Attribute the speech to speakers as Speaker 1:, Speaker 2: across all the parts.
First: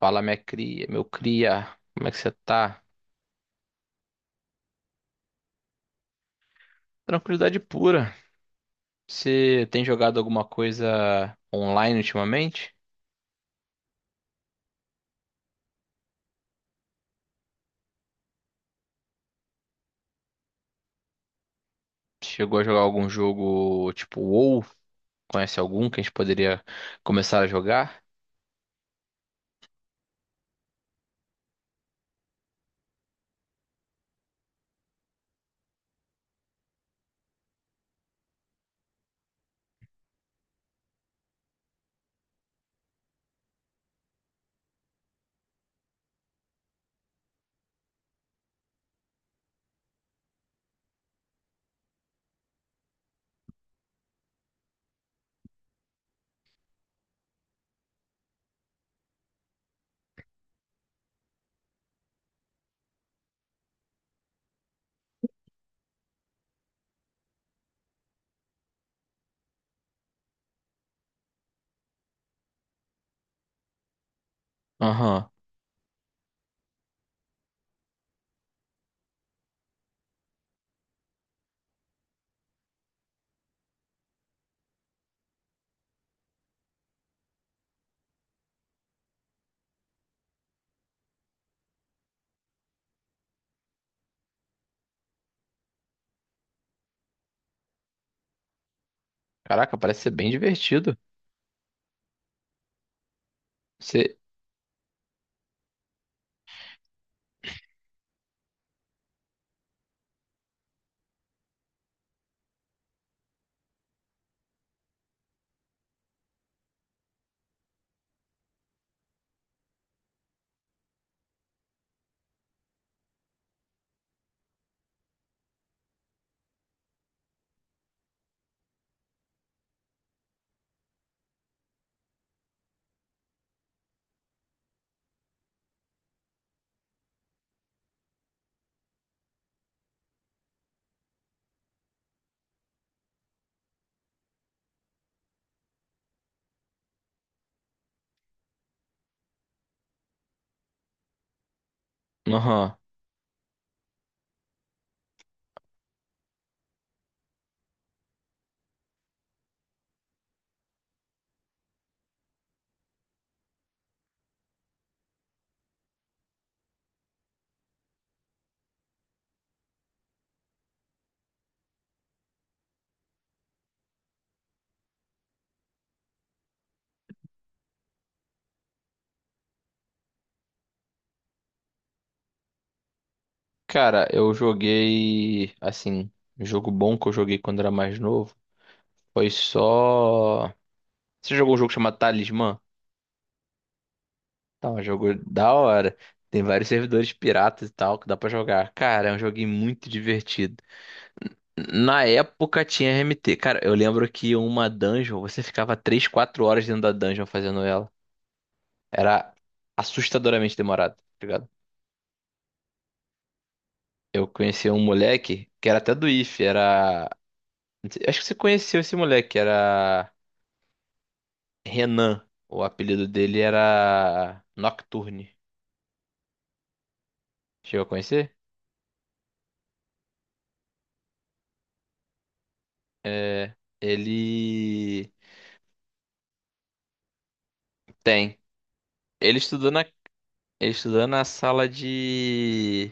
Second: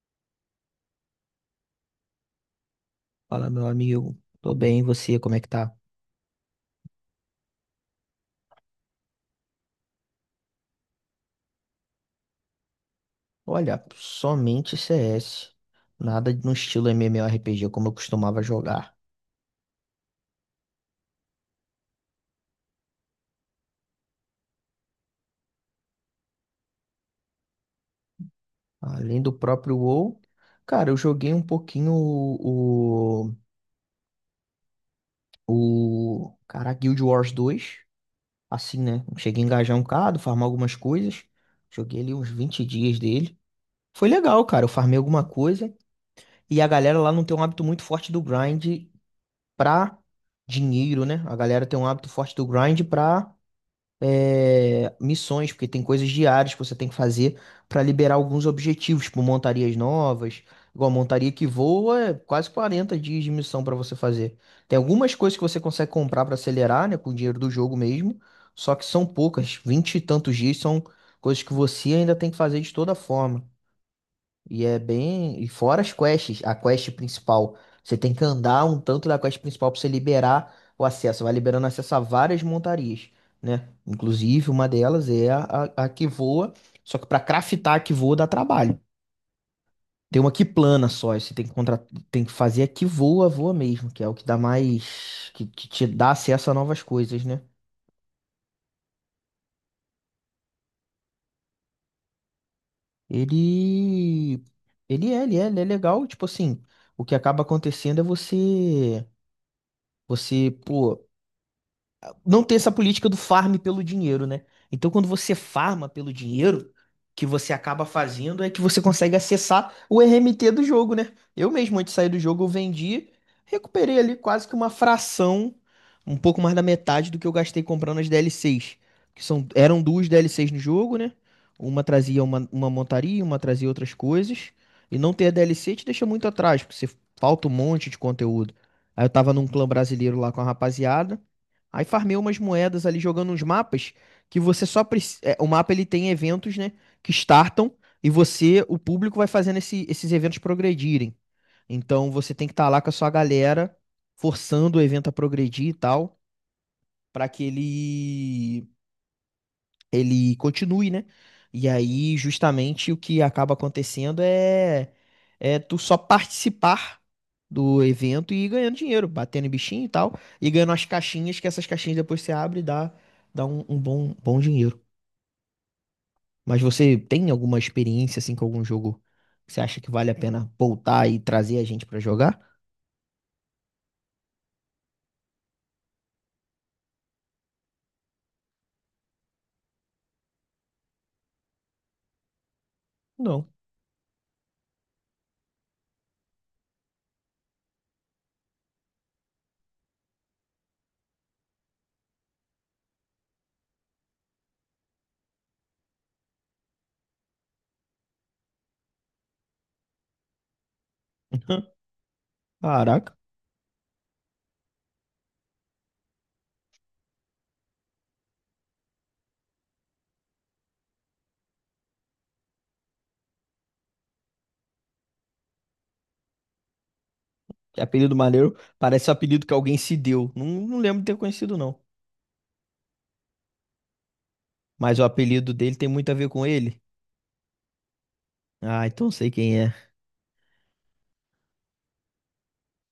Speaker 1: Fala, minha cria, meu cria, como é que você tá?
Speaker 2: Fala, meu amigo. Tô bem, e você, como é que tá?
Speaker 1: Tranquilidade pura. Você tem jogado alguma coisa online ultimamente?
Speaker 2: Olha, somente CS. Nada no estilo MMORPG como eu costumava jogar.
Speaker 1: Chegou a jogar algum jogo tipo WoW? Conhece algum que a gente poderia começar a jogar?
Speaker 2: Além do próprio WoW, cara, eu joguei um pouquinho o cara, Guild Wars 2, assim, né? Cheguei a engajar um bocado, farmar algumas coisas. Joguei ali uns 20 dias dele. Foi legal, cara. Eu farmei alguma coisa. E a galera lá não tem um hábito muito forte do grind pra dinheiro, né? A galera tem um hábito forte do grind pra missões, porque tem coisas diárias que você tem que fazer para liberar alguns objetivos, tipo montarias novas. Igual a montaria que voa, é quase 40 dias de missão para você fazer. Tem algumas coisas que você consegue comprar para acelerar, né, com o dinheiro do jogo mesmo, só que são poucas, 20 e tantos dias são coisas que você ainda tem que fazer de toda forma. E é
Speaker 1: Aham.
Speaker 2: bem. E fora as quests, a quest principal. Você tem que andar um tanto da quest principal pra você liberar o acesso. Vai liberando acesso a várias montarias, né? Inclusive, uma delas é a que voa. Só que pra craftar a que voa dá trabalho. Tem uma que plana só. E você tem que, tem que fazer a que voa, voa mesmo, que é o que dá mais. Que te dá acesso a novas coisas, né?
Speaker 1: Caraca, parece ser bem divertido. Você.
Speaker 2: Ele. Ele é legal. Tipo assim, o que acaba acontecendo é você. Você, pô. Não tem essa política do farm pelo dinheiro, né? Então, quando você farma pelo dinheiro, que você acaba fazendo é que você consegue acessar o RMT do jogo, né? Eu mesmo, antes de sair do jogo, eu vendi, recuperei ali quase que uma fração, um pouco mais da metade do que eu gastei comprando as DLCs, que são, eram duas DLCs no jogo, né? Uma trazia uma montaria, uma trazia outras coisas. E não ter a DLC te deixa muito atrás, porque você falta um monte de conteúdo. Aí eu tava num clã brasileiro lá com a rapaziada. Aí farmei umas moedas ali jogando uns mapas que você só precisa. O mapa ele tem eventos, né? Que startam e você, o público, vai fazendo esses eventos progredirem. Então você tem que estar
Speaker 1: Aham.
Speaker 2: lá com a sua galera, forçando o evento a progredir e tal, para que ele continue, né? E aí, justamente, o que acaba acontecendo é tu só participar do evento e ir ganhando dinheiro, batendo em bichinho e tal, e ganhando as caixinhas, que essas caixinhas depois você abre e dá um, um bom dinheiro. Mas você tem alguma experiência, assim, com algum jogo que você acha que vale a pena voltar e trazer a gente pra jogar?
Speaker 1: Cara, eu joguei. Assim, um jogo bom que eu joguei quando era mais novo foi só. Você jogou um jogo chamado Talismã?
Speaker 2: Não.
Speaker 1: Tá, um jogo da hora. Tem vários servidores piratas e tal que dá pra jogar. Cara, é um joguinho muito divertido. Na época tinha RMT. Cara, eu lembro que uma dungeon, você ficava 3 4 horas dentro da dungeon fazendo ela. Era assustadoramente demorado, tá ligado?
Speaker 2: Caraca,
Speaker 1: Eu conheci um moleque que era até do ife era. Não sei- Acho que você conheceu esse moleque, era Renan. O apelido dele era Nocturne.
Speaker 2: que
Speaker 1: Chegou a
Speaker 2: apelido
Speaker 1: conhecer?
Speaker 2: maneiro. Parece um apelido que alguém se deu. Não, não lembro de ter conhecido, não.
Speaker 1: É.
Speaker 2: Mas o
Speaker 1: Ele.
Speaker 2: apelido dele tem muito a ver com ele.
Speaker 1: Tem.
Speaker 2: Ah, então sei
Speaker 1: Ele
Speaker 2: quem
Speaker 1: estudou
Speaker 2: é.
Speaker 1: na Estudando na sala de.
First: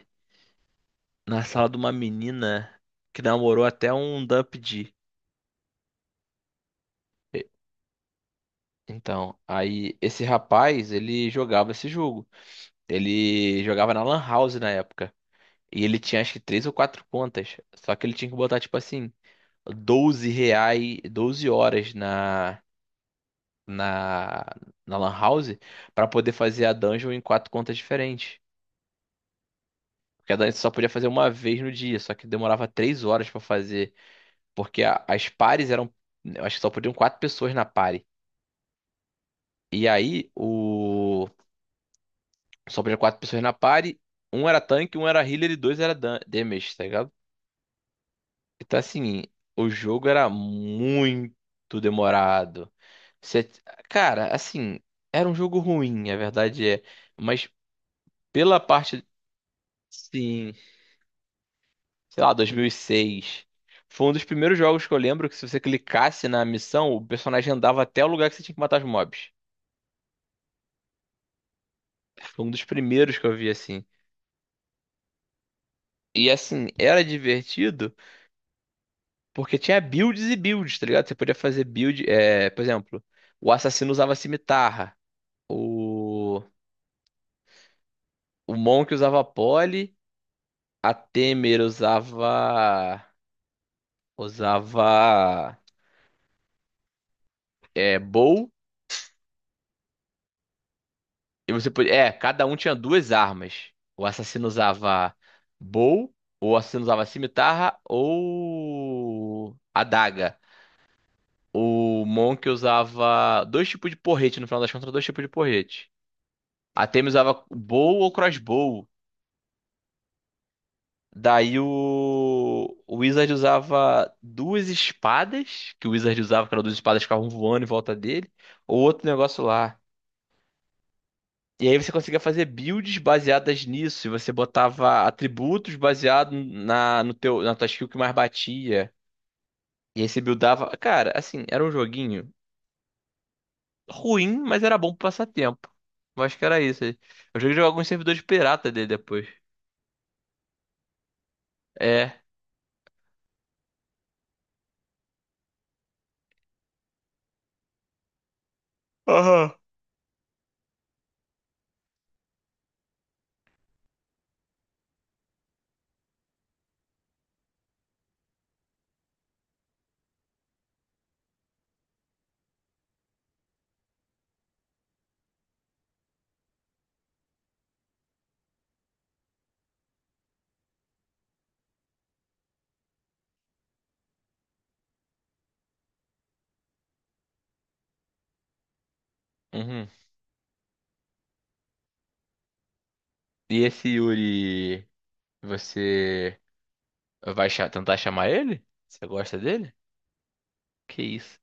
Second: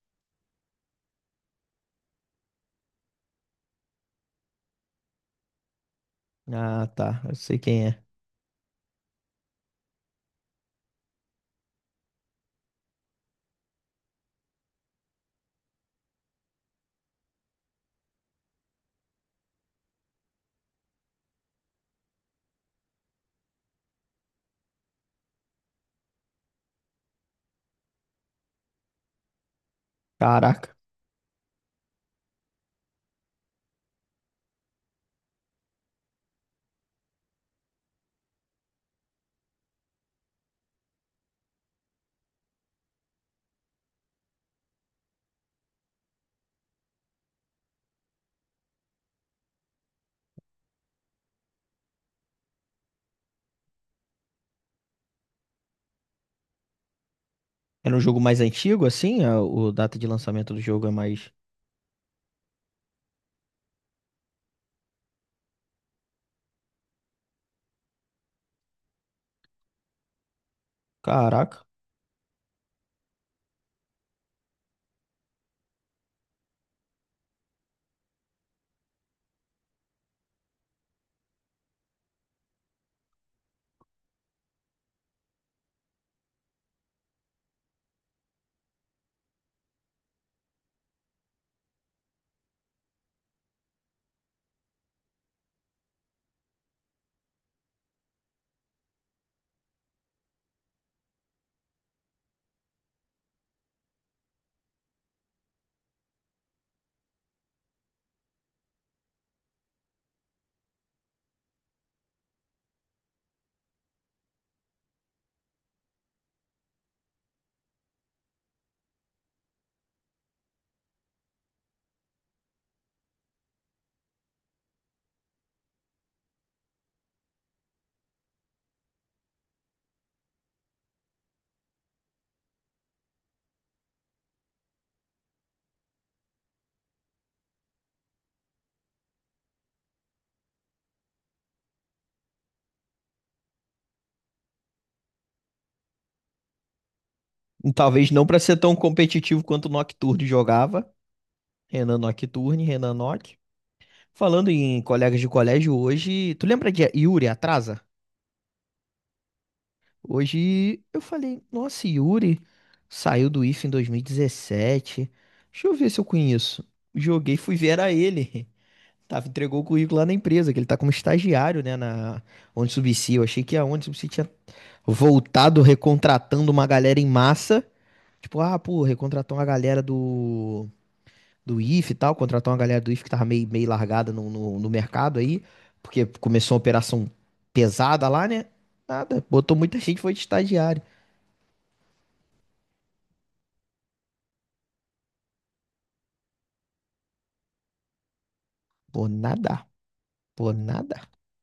Speaker 1: Na sala de uma menina que namorou até um Dump D.
Speaker 2: Ah, tá. Eu
Speaker 1: E-
Speaker 2: sei quem é.
Speaker 1: Então, aí esse rapaz, ele jogava esse jogo. Ele jogava na Lan House na época. E ele tinha acho que três ou quatro contas. Só que ele tinha que botar, tipo assim, 12 reais, 12 horas na, na, na Lan House pra poder fazer a dungeon em quatro contas diferentes. Porque a dungeon só
Speaker 2: Caraca.
Speaker 1: podia fazer uma vez no dia, só que demorava três horas pra fazer. Porque a- as pares eram. Eu acho que só podiam quatro pessoas na pare. E aí, o. Só podiam quatro pessoas na pare. Um era tanque, um era healer e dois era dan- damage, tá ligado? Então, assim, o jogo era muito demorado. Você- Cara, assim, era um jogo ruim, a verdade é. Mas
Speaker 2: Era um jogo mais
Speaker 1: pela
Speaker 2: antigo,
Speaker 1: parte.
Speaker 2: assim? O data de lançamento
Speaker 1: Sim,
Speaker 2: do jogo é mais.
Speaker 1: sei lá, 2006. Foi um dos primeiros jogos que eu lembro que se você clicasse na missão, o personagem andava até o lugar que você tinha que matar os mobs.
Speaker 2: Caraca.
Speaker 1: Foi um dos primeiros que eu vi assim. E assim, era divertido porque tinha builds e builds, tá ligado? Você podia fazer build. É, por exemplo, o assassino usava cimitarra. O, o Monk usava pole. A Temer usava. Usava. É, bow. E você podia. É, cada um tinha duas armas. O assassino usava bow. O assassino usava cimitarra ou. Adaga O Monk usava dois tipos de porrete, no final das contas, dois tipos de porrete. A Temi usava bow ou crossbow. Daí o Wizard usava duas espadas, que o Wizard usava, que eram duas espadas que ficavam voando em volta dele, ou outro negócio lá. E aí você conseguia fazer builds baseadas nisso, e você botava atributos baseados na, no teu, na tua skill que mais batia. E aí você buildava. Cara, assim, era um joguinho. Ruim, mas era bom pro passatempo. Eu acho que era isso. Eu joguei jogar alguns
Speaker 2: Talvez
Speaker 1: servidores
Speaker 2: não pra ser
Speaker 1: pirata
Speaker 2: tão
Speaker 1: dele depois.
Speaker 2: competitivo quanto o Nocturne jogava. Renan
Speaker 1: É.
Speaker 2: Nocturne, Renan Nock. Falando em colegas de colégio hoje. Tu lembra de Yuri Atrasa?
Speaker 1: Aham.
Speaker 2: Hoje eu falei, nossa, Yuri saiu do IF em 2017. Deixa eu ver se eu conheço. Joguei, fui ver, era ele. Tava, entregou o currículo lá na empresa, que ele tá como estagiário, né, na Onde Subsea. Eu achei que a Onde Subsea tinha voltado recontratando uma galera em massa. Tipo, ah, pô, recontratou uma galera do Ife e tal, contratou uma galera do Ife que tava meio, meio largada no mercado aí, porque começou uma operação pesada lá, né? Nada, botou muita
Speaker 1: Uhum.
Speaker 2: gente, foi de estagiário.
Speaker 1: E esse Yuri, você vai cha- tentar chamar ele?
Speaker 2: Pô,
Speaker 1: Você gosta
Speaker 2: nada,
Speaker 1: dele?
Speaker 2: pô, nada.
Speaker 1: Que isso?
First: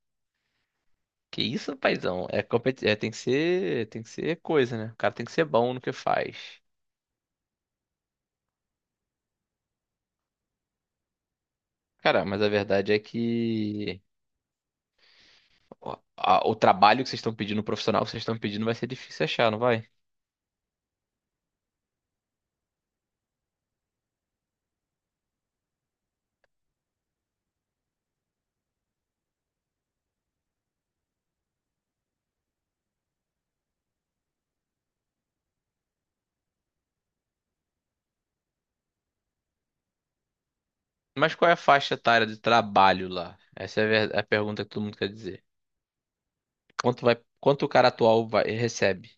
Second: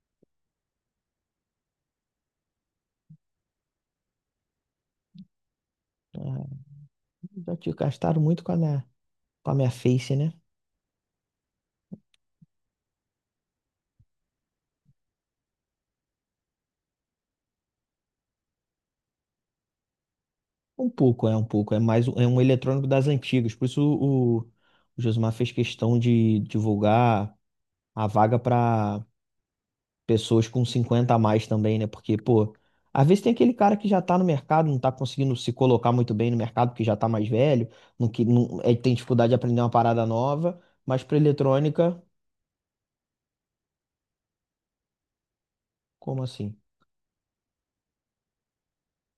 Speaker 1: Que isso, paizão? É, competi- é, tem que ser coisa, né? O cara tem que ser bom no que
Speaker 2: Ah,
Speaker 1: faz.
Speaker 2: já te gastaram muito com a minha face, né?
Speaker 1: Cara, mas a verdade é que o, a- o trabalho que vocês estão pedindo, o profissional que vocês estão pedindo, vai ser difícil achar, não vai?
Speaker 2: Um pouco. É mais é um eletrônico das antigas. Por isso o Josmar fez questão de divulgar a vaga para pessoas com 50 a mais também, né? Porque, pô, às vezes tem aquele cara que já tá no mercado, não tá conseguindo se colocar muito bem no mercado porque já tá mais velho, não, que, não, é, tem dificuldade de aprender uma parada nova, mas para
Speaker 1: Mas qual é a faixa
Speaker 2: eletrônica,
Speaker 1: etária de trabalho lá? Essa é a ver- é a pergunta que todo mundo quer dizer.
Speaker 2: como assim?
Speaker 1: Quanto vai, quanto o cara atual vai, recebe?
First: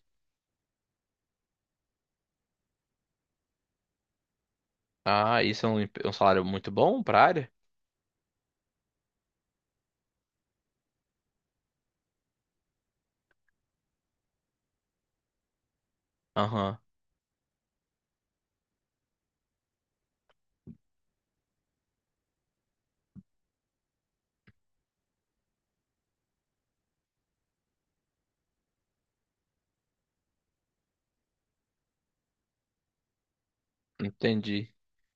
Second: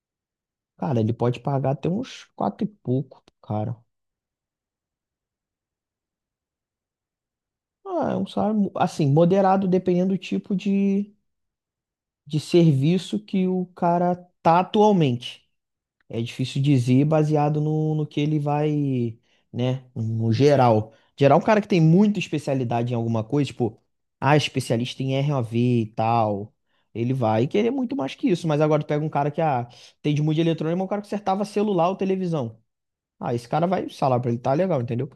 Speaker 2: Cara, ele pode pagar até uns quatro e pouco, cara.
Speaker 1: Ah, isso é um, emp- um salário muito bom pra área?
Speaker 2: Ah, é um salário, assim, moderado dependendo do tipo de serviço que o cara tá atualmente. É difícil
Speaker 1: Aham,
Speaker 2: dizer baseado no que ele vai, né, no geral. Geral, é um cara que tem muita especialidade em alguma coisa, tipo, ah, especialista em RAV e tal, ele vai querer muito mais que isso. Mas agora tu pega um cara que, ah, tem de música eletrônica, mas um cara que acertava celular ou televisão. Ah, esse cara vai, o salário pra ele tá
Speaker 1: entendi.
Speaker 2: legal, entendeu?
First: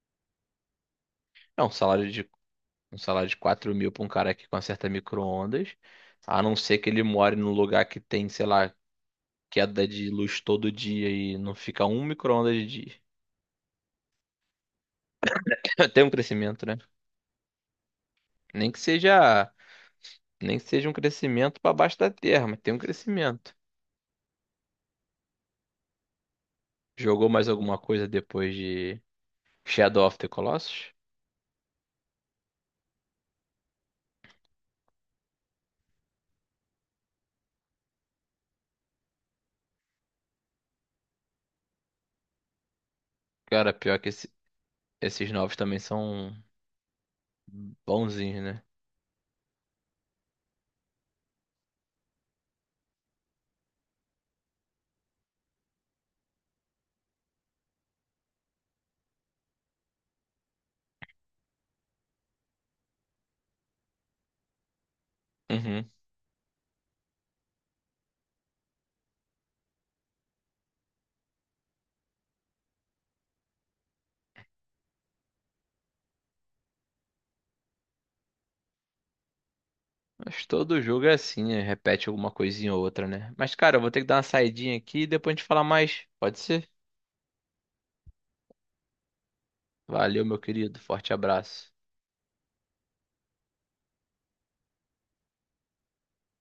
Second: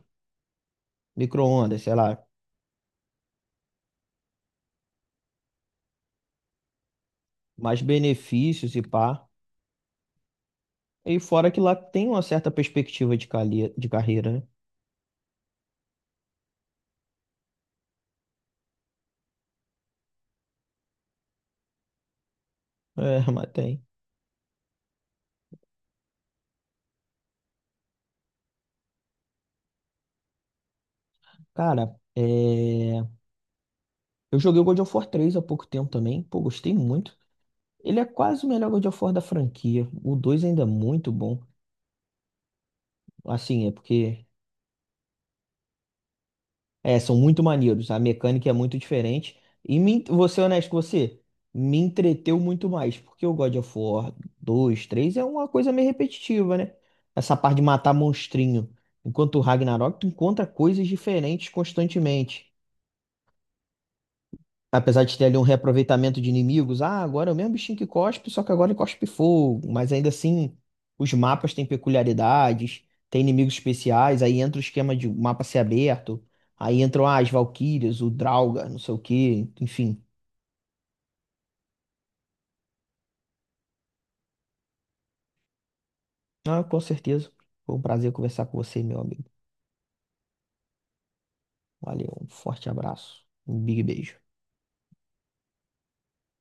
Speaker 1: É
Speaker 2: Micro-ondas, sei lá,
Speaker 1: um salário de 4 mil pra um cara que conserta micro-ondas, a não ser que ele more num
Speaker 2: mais
Speaker 1: lugar que tem, sei lá,
Speaker 2: benefícios e pá.
Speaker 1: queda de luz todo dia
Speaker 2: E
Speaker 1: e
Speaker 2: fora
Speaker 1: não
Speaker 2: que lá
Speaker 1: fica um
Speaker 2: tem uma certa
Speaker 1: micro-ondas de dia.
Speaker 2: perspectiva de, de carreira, né?
Speaker 1: Tem um crescimento, né? Nem que seja, nem que seja um crescimento pra baixo da terra, mas tem um
Speaker 2: É, mas
Speaker 1: crescimento.
Speaker 2: tem.
Speaker 1: Jogou mais alguma coisa depois de Shadow of the Colossus?
Speaker 2: Cara, é... eu joguei o God of War 3 há pouco tempo também. Pô, gostei muito. Ele é quase o melhor God of War da franquia. O 2 ainda é muito bom. Assim, é
Speaker 1: Cara, pior que
Speaker 2: porque...
Speaker 1: esse- esses novos também são
Speaker 2: É, são muito maneiros. A
Speaker 1: bonzinhos,
Speaker 2: mecânica é
Speaker 1: né?
Speaker 2: muito diferente. E me... vou ser honesto com você. Me entreteu muito mais. Porque o God of War dois, três é uma coisa meio repetitiva, né? Essa parte de matar monstrinho. Enquanto o Ragnarok, tu encontra coisas diferentes constantemente. Apesar de ter ali um
Speaker 1: Uhum.
Speaker 2: reaproveitamento de inimigos, ah, agora é o mesmo bichinho que cospe, só que agora ele cospe fogo. Mas ainda assim, os mapas têm peculiaridades, tem inimigos especiais, aí entra o esquema de mapa ser aberto, aí entram ah, as Valquírias, o Draugr, não sei o quê, enfim.
Speaker 1: Mas todo jogo é assim, né? Repete alguma coisinha ou outra, né? Mas, cara, eu vou ter que dar uma saidinha aqui e depois a gente fala mais. Pode
Speaker 2: Ah,
Speaker 1: ser?
Speaker 2: com certeza. Foi um prazer conversar com você, meu amigo.
Speaker 1: Valeu, meu querido. Forte abraço.
Speaker 2: Valeu, um forte abraço, um big beijo.